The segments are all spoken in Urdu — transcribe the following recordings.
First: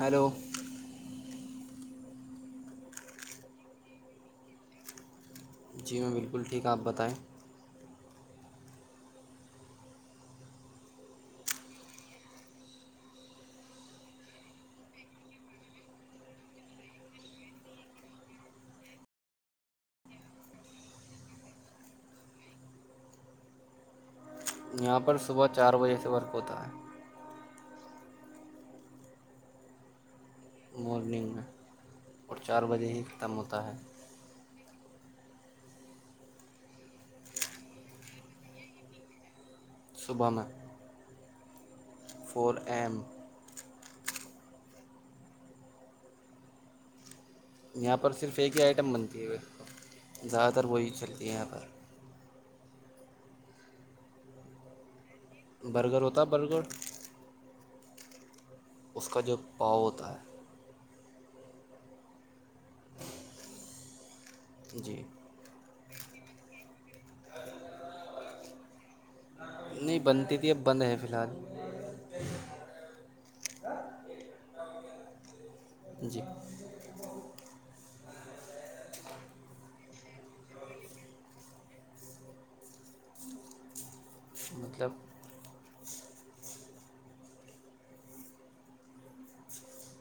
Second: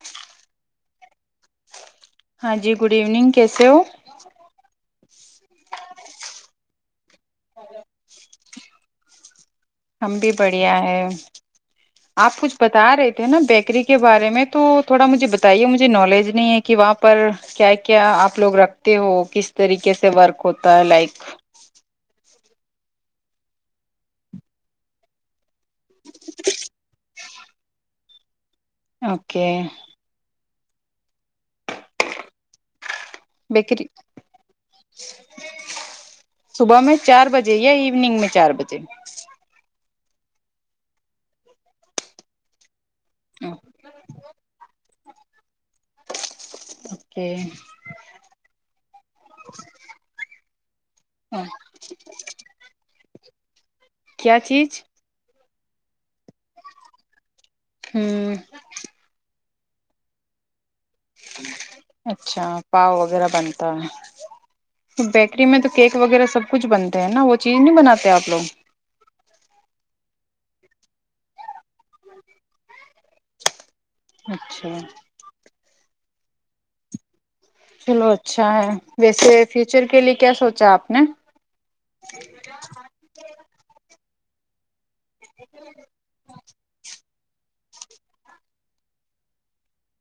ہلو ہاں جی گڈ ایوننگ کیسے ہو جی میں بالکل ٹھیک ہ آپ بتائیں ہم بھی بڑھیا ہے آپ کچھ بتا رہے تھے نا بیکری کے بارے میں تو تھوڑا مجھے بتائیے مجھے نالج نہیں ہے کہ وہاں پر کیا کیا آپ لوگ رکھتے ہو کس طریقے سے ورک ہوتا ہے لائک یہاں پر صبح چار بجے سے ورک ہوتا ہے اوکے مورننگ اور چار بجے ہی ختم ہوتا ہے بیکری صبح میں چار بجے یا ایوننگ میں چار بجے صبح میں فور ایم ہاں ہ یہاں پر صرف ایک ہی آئٹم بنتی ہے زد ار کوئی چلد ہے پر کیا چیز برگر ہوتا ہے برگر ہمم اس کا جو پاؤ ہوتا ہے اچھا پاؤ وغیرہ بنتا ہے جی بیکری میں تو کیک وغیرہ سب کچھ بنتا نا وہ چیز نہیں بناتے آپ لوگ نہیں بنتی تھی اب بند ہے فی الحال اچھا جی چلو اچھا ہے ویسے فیوچر کے لیے کیا سونچا آپ نے مطلب [unintelligible]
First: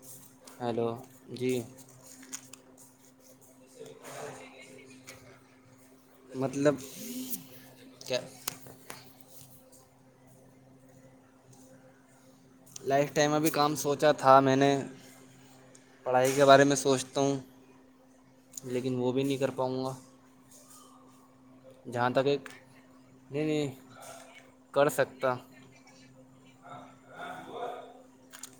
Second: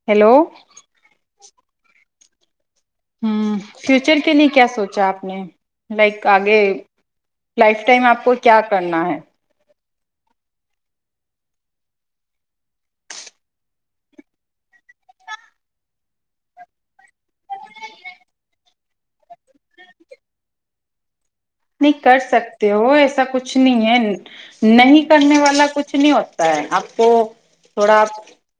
ہیلو ہیلو جی ہمم فیوچر کے لیے کیا سوچا آپ نے لائک آگے مطلب لائف ٹائم آپ کو کیا کرنا ہے لائف ٹائم ابھی کام سوچا تھا میں نے پڑھائی کے بارے میں سوچتا ہوں لیکن وہ بھی نہیں کر پاؤں گا نہیں جہاں کر تک ایک سکتے ہو ایسا کچھ نہیں ہے کر نہیں سکتا کرنے والا کچھ نہیں ہوتا ہے آپ کو تھوڑا آ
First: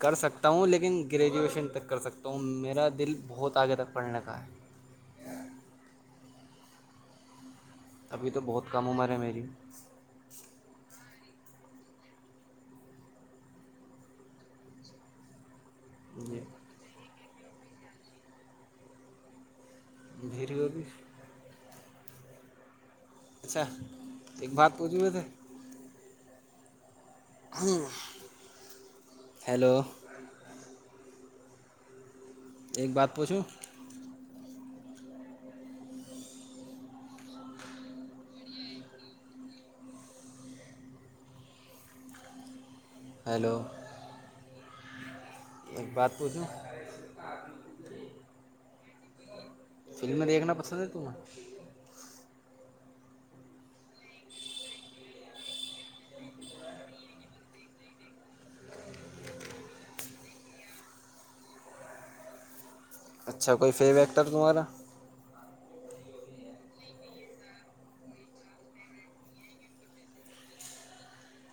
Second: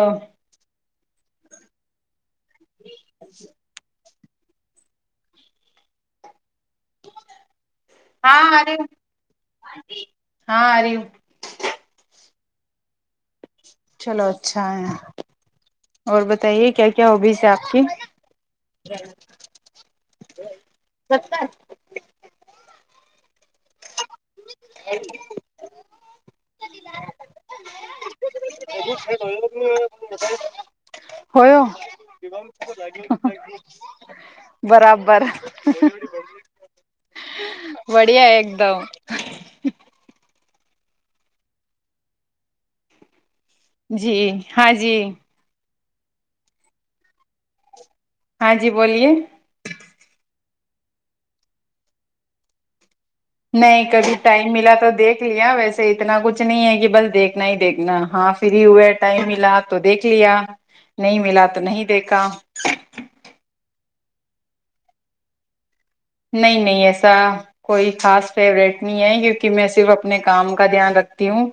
کر سکتا ہوں لیکن گریجویشن تک کر سکتا ہوں میرا دل بہت آگے تک پڑنے کا ابھی تو ہاں بہت کم عمر ہے میری ارہی ہاں ارہی ہوں چلو اچھا ہے اور جی بتائیے کیا کیا ہوگی سے آپ کی [unintelligible] اچھا ایک بات پوچھوں ویسے [unintelligible] [unintelligible] [unintelligible] [inaudible] ہیلو ایک بات پوچھوں برابر بڑیا ہے ایک دم ہیلو جی ہاں جی ایک بات پوچھو ہاں جی بولیے سبے کمار نہیں کبھی ٹائم ملا تو دیکھ لیا ویسے اتنا کچھ نہیں ہے کہ بس دیکھنا ہی دیکھنا ہاں فری ہوئے ٹائم ملا تو دیکھ لیا نہیں ملا تو نہیں دیکھا اچھا کوئی فیم ایکٹر تمہارا نہیں نہیں ایسا کوئی خاص فیوریٹ نہیں ہے کیونکہ میں صرف اپنے کام کا دھیان رکھتی ہوں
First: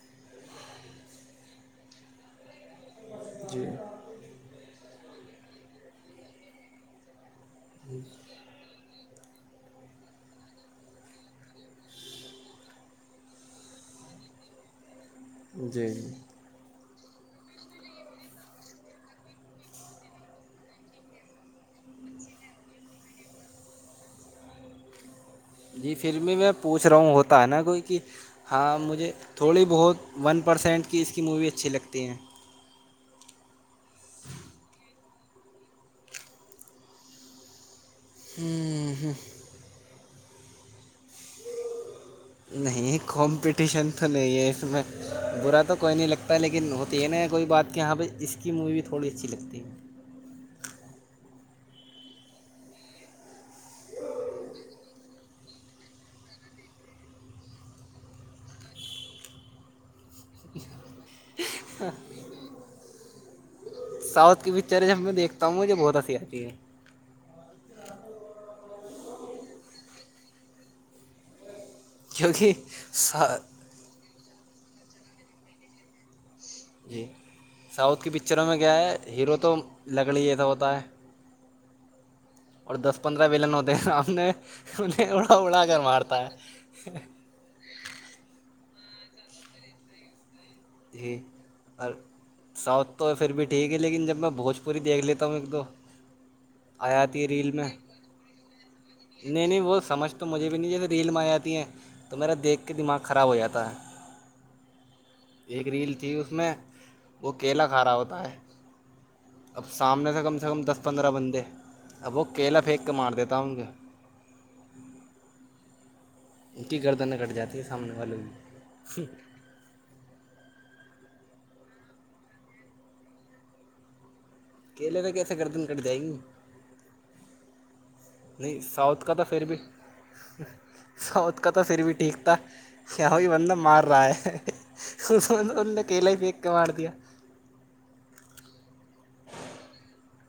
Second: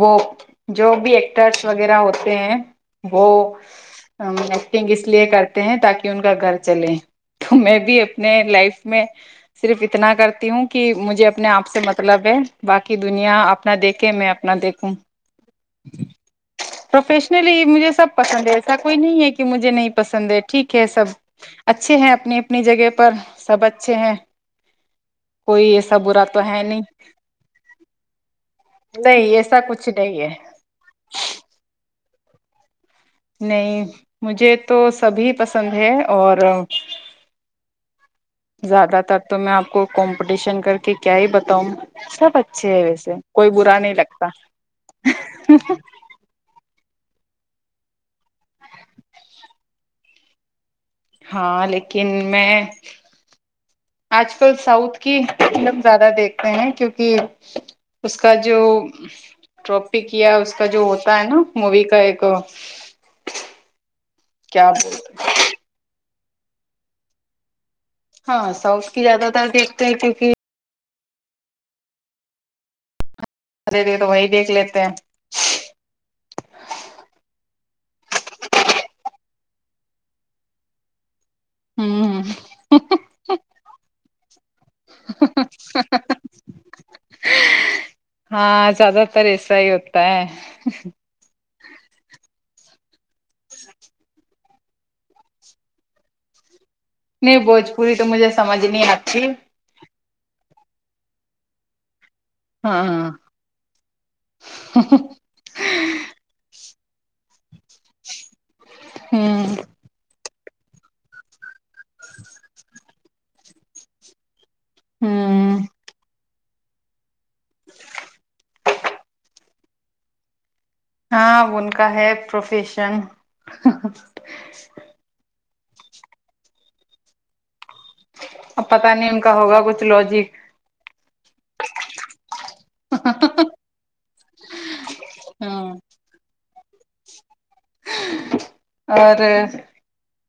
وہ جو بھی ایکٹرس وغیرہ ہوتے ہیں وہ جی ایکٹنگ اس لیے کرتے ہیں تاکہ ان کا گھر چلے تو میں بھی اپنے لائف میں صرف اتنا کرتی ہوں کہ مجھے اپنے آپ سے مطلب ہے باقی دنیا اپنا دیکھے میں اپنا دیکھوں جی جی پروفیشنلی مجھے سب پسند ہے ایسا کوئی نہیں ہے کہ مجھے نہیں پسند ہے ٹھیک ہے سب اچھے ہیں اپنی اپنی جگہ پر سب اچھے ہیں کوئی جی ایسا فھر برا بھی تو میں ہے نہیں پوچھ رہا ہوں ہوتا ہے نا کوئی کہ ہاں مجھے نہیں ایسا تھوڑی کچھ بہت نہیں ہے ون پرسینٹ کی اس کی مووی اچھی لگتی تین نہیں مجھے تو سبھی پسند ہے اور ہوں زیادہ ہوں تر تو میں آپ کو کمپٹیشن کر کے کیا ہی بتاؤں سب اچھے ہے نہیں ویسے کوئی برا کمپٹیشن تو لگتا نہیں ہے اس میں برا تو کوئی نہیں لگتا لیکن ہوتی ہے نا کوئی بات کہ یہاں پہ اس کی مووی تھوڑی اچھی لگتی ہے ہاں لیکن میں آج کل ساؤتھ کی فلم زیادہ دیکھتے ہیں کیوںکہ اس کا جو ٹاپک یا اس کا جو ہوتا ہے نا مووی کا ایک سؤتھ کیا پکچر جب میں بولتے دیکھتا ہوں مجھے بہتسی آگ ہے جھ ہاں ساؤتھ کی زیادہ تر دیکھتے ہیں کیونکہ جوونکہ س ارے دیک تو وہی دیکھ لیتے ہیں جی ساؤتھ کی پکچروں میں کیا ہے ہیرو تو لکڑی یہ تھا ہوتا ہے ہوں ہ اور دس پندرہ ویلن ہوتے ہیں آپ اور وڑگرر مارتا ہاں زیادہ تر ایسا ہی ہوتا ہے ج اور ساؤتھ تو پھر بھی ٹھیک ہے لیکن جب میں بھوجپوری دیکھ لیتا ہوں ایک دو آ جاتی ہے نہیں ریل میں بھوجپوری تو مجھے سمجھ نہیں آتی نہیں نہیں وہ سمجھ تو مجھے بھی نہیں جیسے ریل میں آ جاتی ہیں تو میرا دیکھ کے ہاں دماغ خراب ہو جاتا ہے ایک ریل تھی اس میں وہ کیلا کھارا ہوتا ہے ہوں اب سامنے سے ہم کم دس پندرہ بندے اب وہ کیلا پھینک کے مار دیتا ہوں گ ہوں ان کی گردنیں کٹ جاتی ہے سامنے والوں بھی ہاں ان کا ہے پروفیشن [unintelligible] کرٹ د ہی نہیں اب پتا ساؤتھ نہیں کا ان تو پھر بھی ہوگا کچھ لوجک ساؤتھ کا تو پھر بھی ٹھیک تھا ئی بندہ مار رہا ہے ہاں ان نے اکیلا ہی پ ک مار دیا اور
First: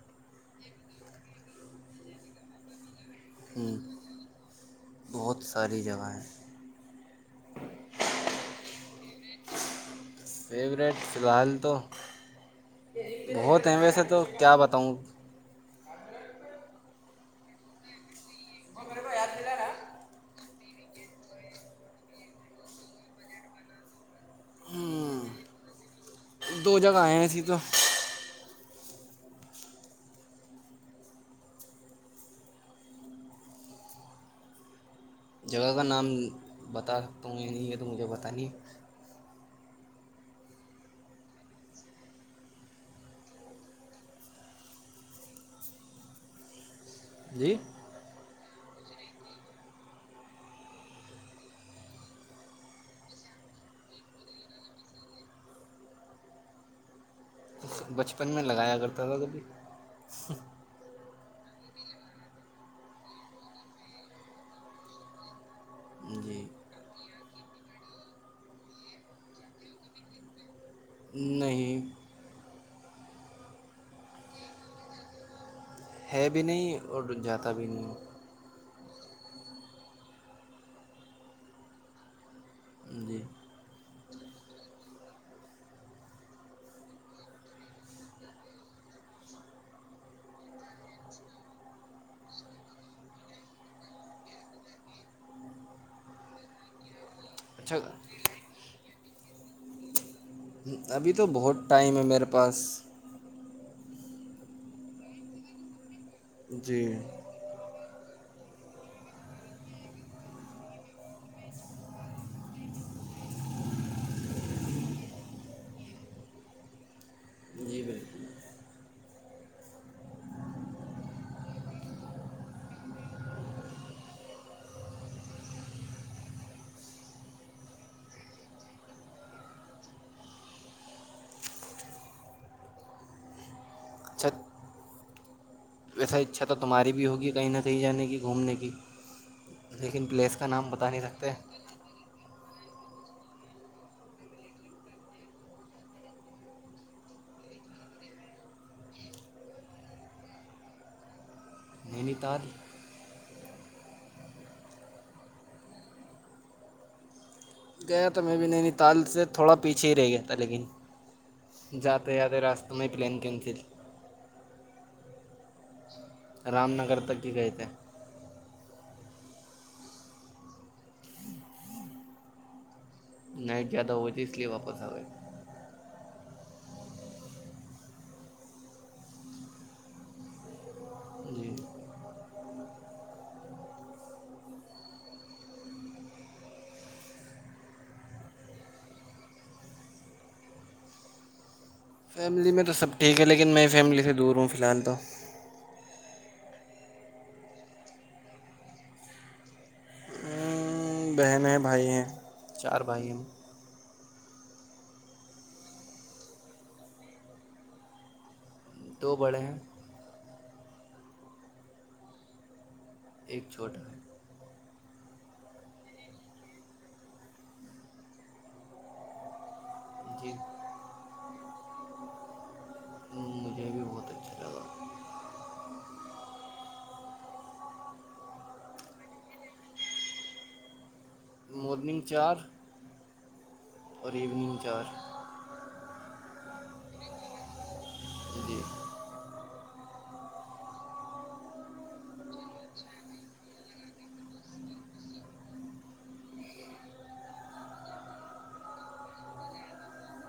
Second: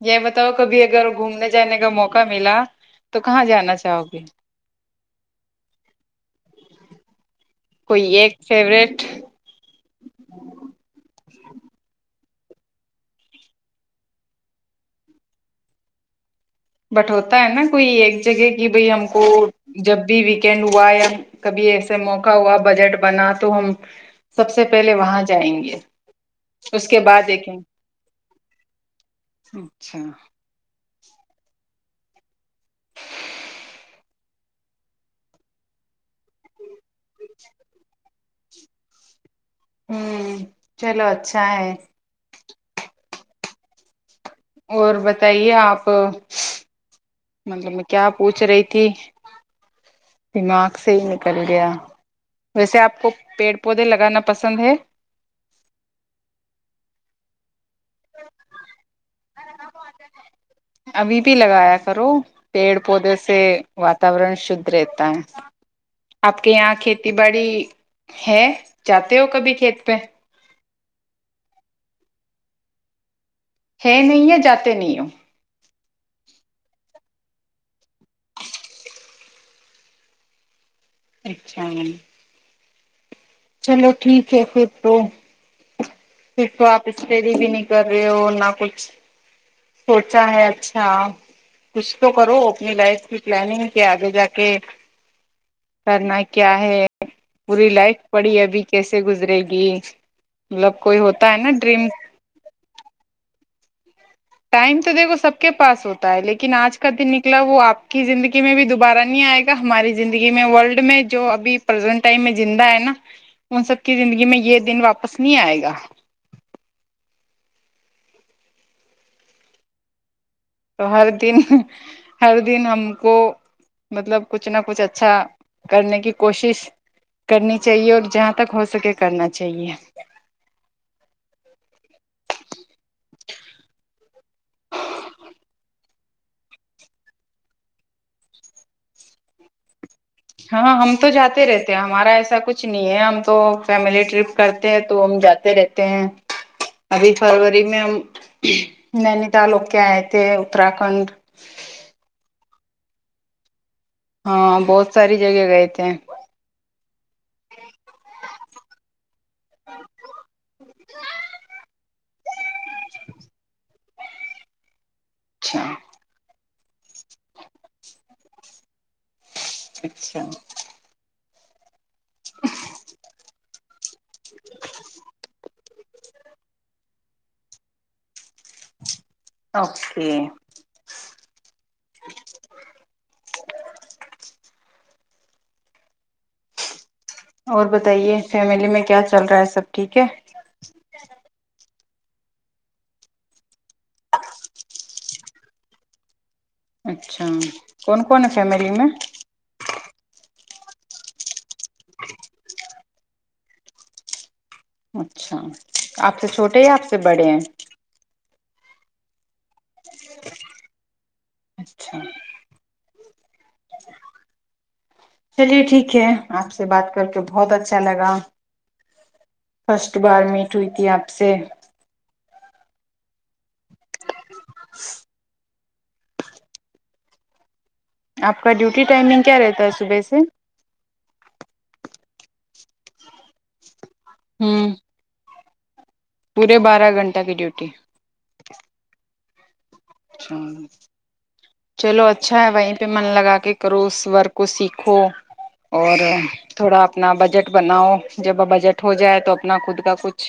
یہ بتاؤ کبھی اگر گھومنے جانے کا موقع ملا تو کہاں جانا ہوں، چاہو گے بہت ساری جگہیں کوئی ایک فیوریٹ [unintelligible] بہتے ہیں ویسے تو کیا بتاؤں بٹوتا ہے نا کوئی ایک جگہ کہ بھائی ہم کو جب بھی و ہوا یا کبھی ایسے موقع ہوا بجٹ بنا تو ہم سب سے پہلے وہاں ہوں، جائیں گے دو اس کے جگہ ہیں بعد ایسی دیکھیں تو اچھا جگہ کا نام بتا سکتا ہوں یہ نہیں ہے تو مجھے بتا [unintelligible] ہوں چلو اچھا ہے اور بتائیے آپ جی مطلب میں کیا پوچھ رہی تھی کہ دماغ سے ہی نکل گیا ویسے آپ کو پیڑ پودے لگانا پسند ہے بچپن میں لگایا کرتا تھا کبھی ابھی بھی لگایا کرو پیڑ پودے سے واتورن شھ رہتا ہے آپ جی کے یہاں کھیتی کھیتی باڑی ہے جاتے ہو کبھی کھیت پہ نہیں ہے نہیں ہے جاتے نہیںوں ہے بھی نہیں اور جاتا بھی نہیں اچھا جی چلو ٹھیک ہے پھر تو پھر تو آپ اسٹڈی بھی نہیں کر رہے ہو نہ کچھ [unintelligible] سوچا ہے اچھا کچھ تو کرو اپنی لائف کی پلاننگ کے آگے جا کے کرنا کیا ہے [unintelligible] پوری اچھا لائف پڑی ابھی کیسے گزرے گی [unintelligible] اڑ [unintelligible] ابھی تو بہت ٹائم ہے میرے پاس [unintelligible] ٹائم تو دیکھو سب کے پاس ہوتا [unintelligible] ہے لیکن آج جی کا دن نکلا وہ آپ کی زندگی [unintelligible] میں بھی دوبارہ نہیں آئے گا ہماری زندگی میں ورلڈ میں جو ابھی پرزینٹ ٹائم میں زندہ ہے نا ان سب کی زندگی میں یہ دن واپس نہیں آئے گا [unintelligible] جی بالکل تو ہر دن ہر دن ہم کو مطلب کچھ نہ کچھ اچھا کرنے کی کوشش کرنی چاہیے اور جہاں تک ہو سکے کرنا چاہیے [unintelligible] اچھا ویسا اچھا تو تمہاری بھی ہوگی کہیں نہ کہیں جانے کی گھومنے کی [unintelligible] کا نام ہاں بتا ہم نہیں تو سکتے جاتے رہتے ہیں ہمارا ایسا کچھ [unintelligible] کچھ نہیں ہے ہم تو فیملی ٹرپ کرتے تو ہم جاتے رہتے ہیں ابھی فروری میں ہم نینی تال ہو کے آئے تھے اترھنڈ [unintelligible] نینی تال [unintelligible] ہاں بہت ساری جگہ گئے تھے [unintelligible] گیا تو میں بھی نہیں نی تال سے تھوڑا پیچھے ہی رہ گیا تھا لیکن [unintelligible] ج [unintelligible] جاتے جاتے راست میں ہی پلین کینسل [unintelligible] اچھا [unintelligible] رام نگر تک ہی گئے تھے [unintelligible] اچھا [unintelligible] [unintelligible] نائٹ زیادہ ہو ت اس لیے واپس آ گئے [unintelligible] اوکے [unintelligible] جی [unintelligible] [unintelligible] اور بتائیے فیملی میں کیا چل رہا ہے سب ٹھیک ہے [unintelligible] فیملی میں تو سب ٹھیک ہے لیکن میں فیملی سے دور ہوں فی الحال تو [unintelligible] اچھا کون کون فیملی میں [unintelligible] ہوں، بہن ہیں بھائی ہیں چار بھائی ہیں [unintelligible] اچھا آپ سے چھوٹے یا آپ سے بڑے ہیں [unintelligible] تو [unintelligible] وڑے [unintelligible] اچھا [unintelligible] ایک چھوٹا ہے [unintelligible] چلیے ٹھیک ہے آپ سے بات کر کے بہت اچھا لگا [unintelligible] فسٹ بار جی میٹ ہوئی تھی آپ سے [unintelligible] مجھے بھی بہت اچھا لگا آپ کا ڈیوٹی ٹائمنگ کیا رہتا ہے صبح سے [unintelligible] مورنینگ چار [unintelligible] اور ایونگ ہوں چار [unintelligible] پورے بارہ گھنٹہ کی ڈیوٹی [unintelligible] ج جی [unintelligible] چلو اچھا ہے وہیں پہ من لگا کے کرو اس ورک کو سیکھو اور تھوڑا اپنا بجٹ بناؤ جب بجٹ ہو جائے تو اپنا خود کا کچھ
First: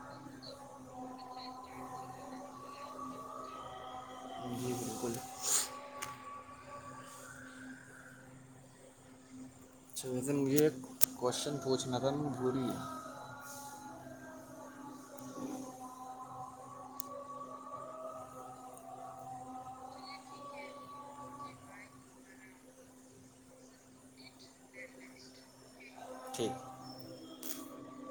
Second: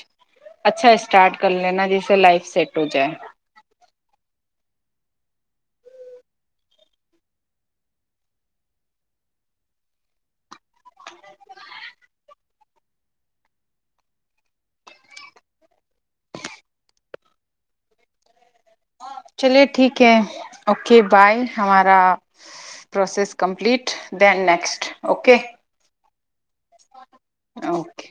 اچھا اسٹارٹ کر لینا جس سے لائف سیٹ ہو جائے [unintelligible] جی بالکل اچھا ویسے مجھے ایک کوشچن پوچنا تھا نہیں پوری ہے چلیے ٹھیک ہے اوکے بائے ہمارا process complete then next okay ٹھیک اوکے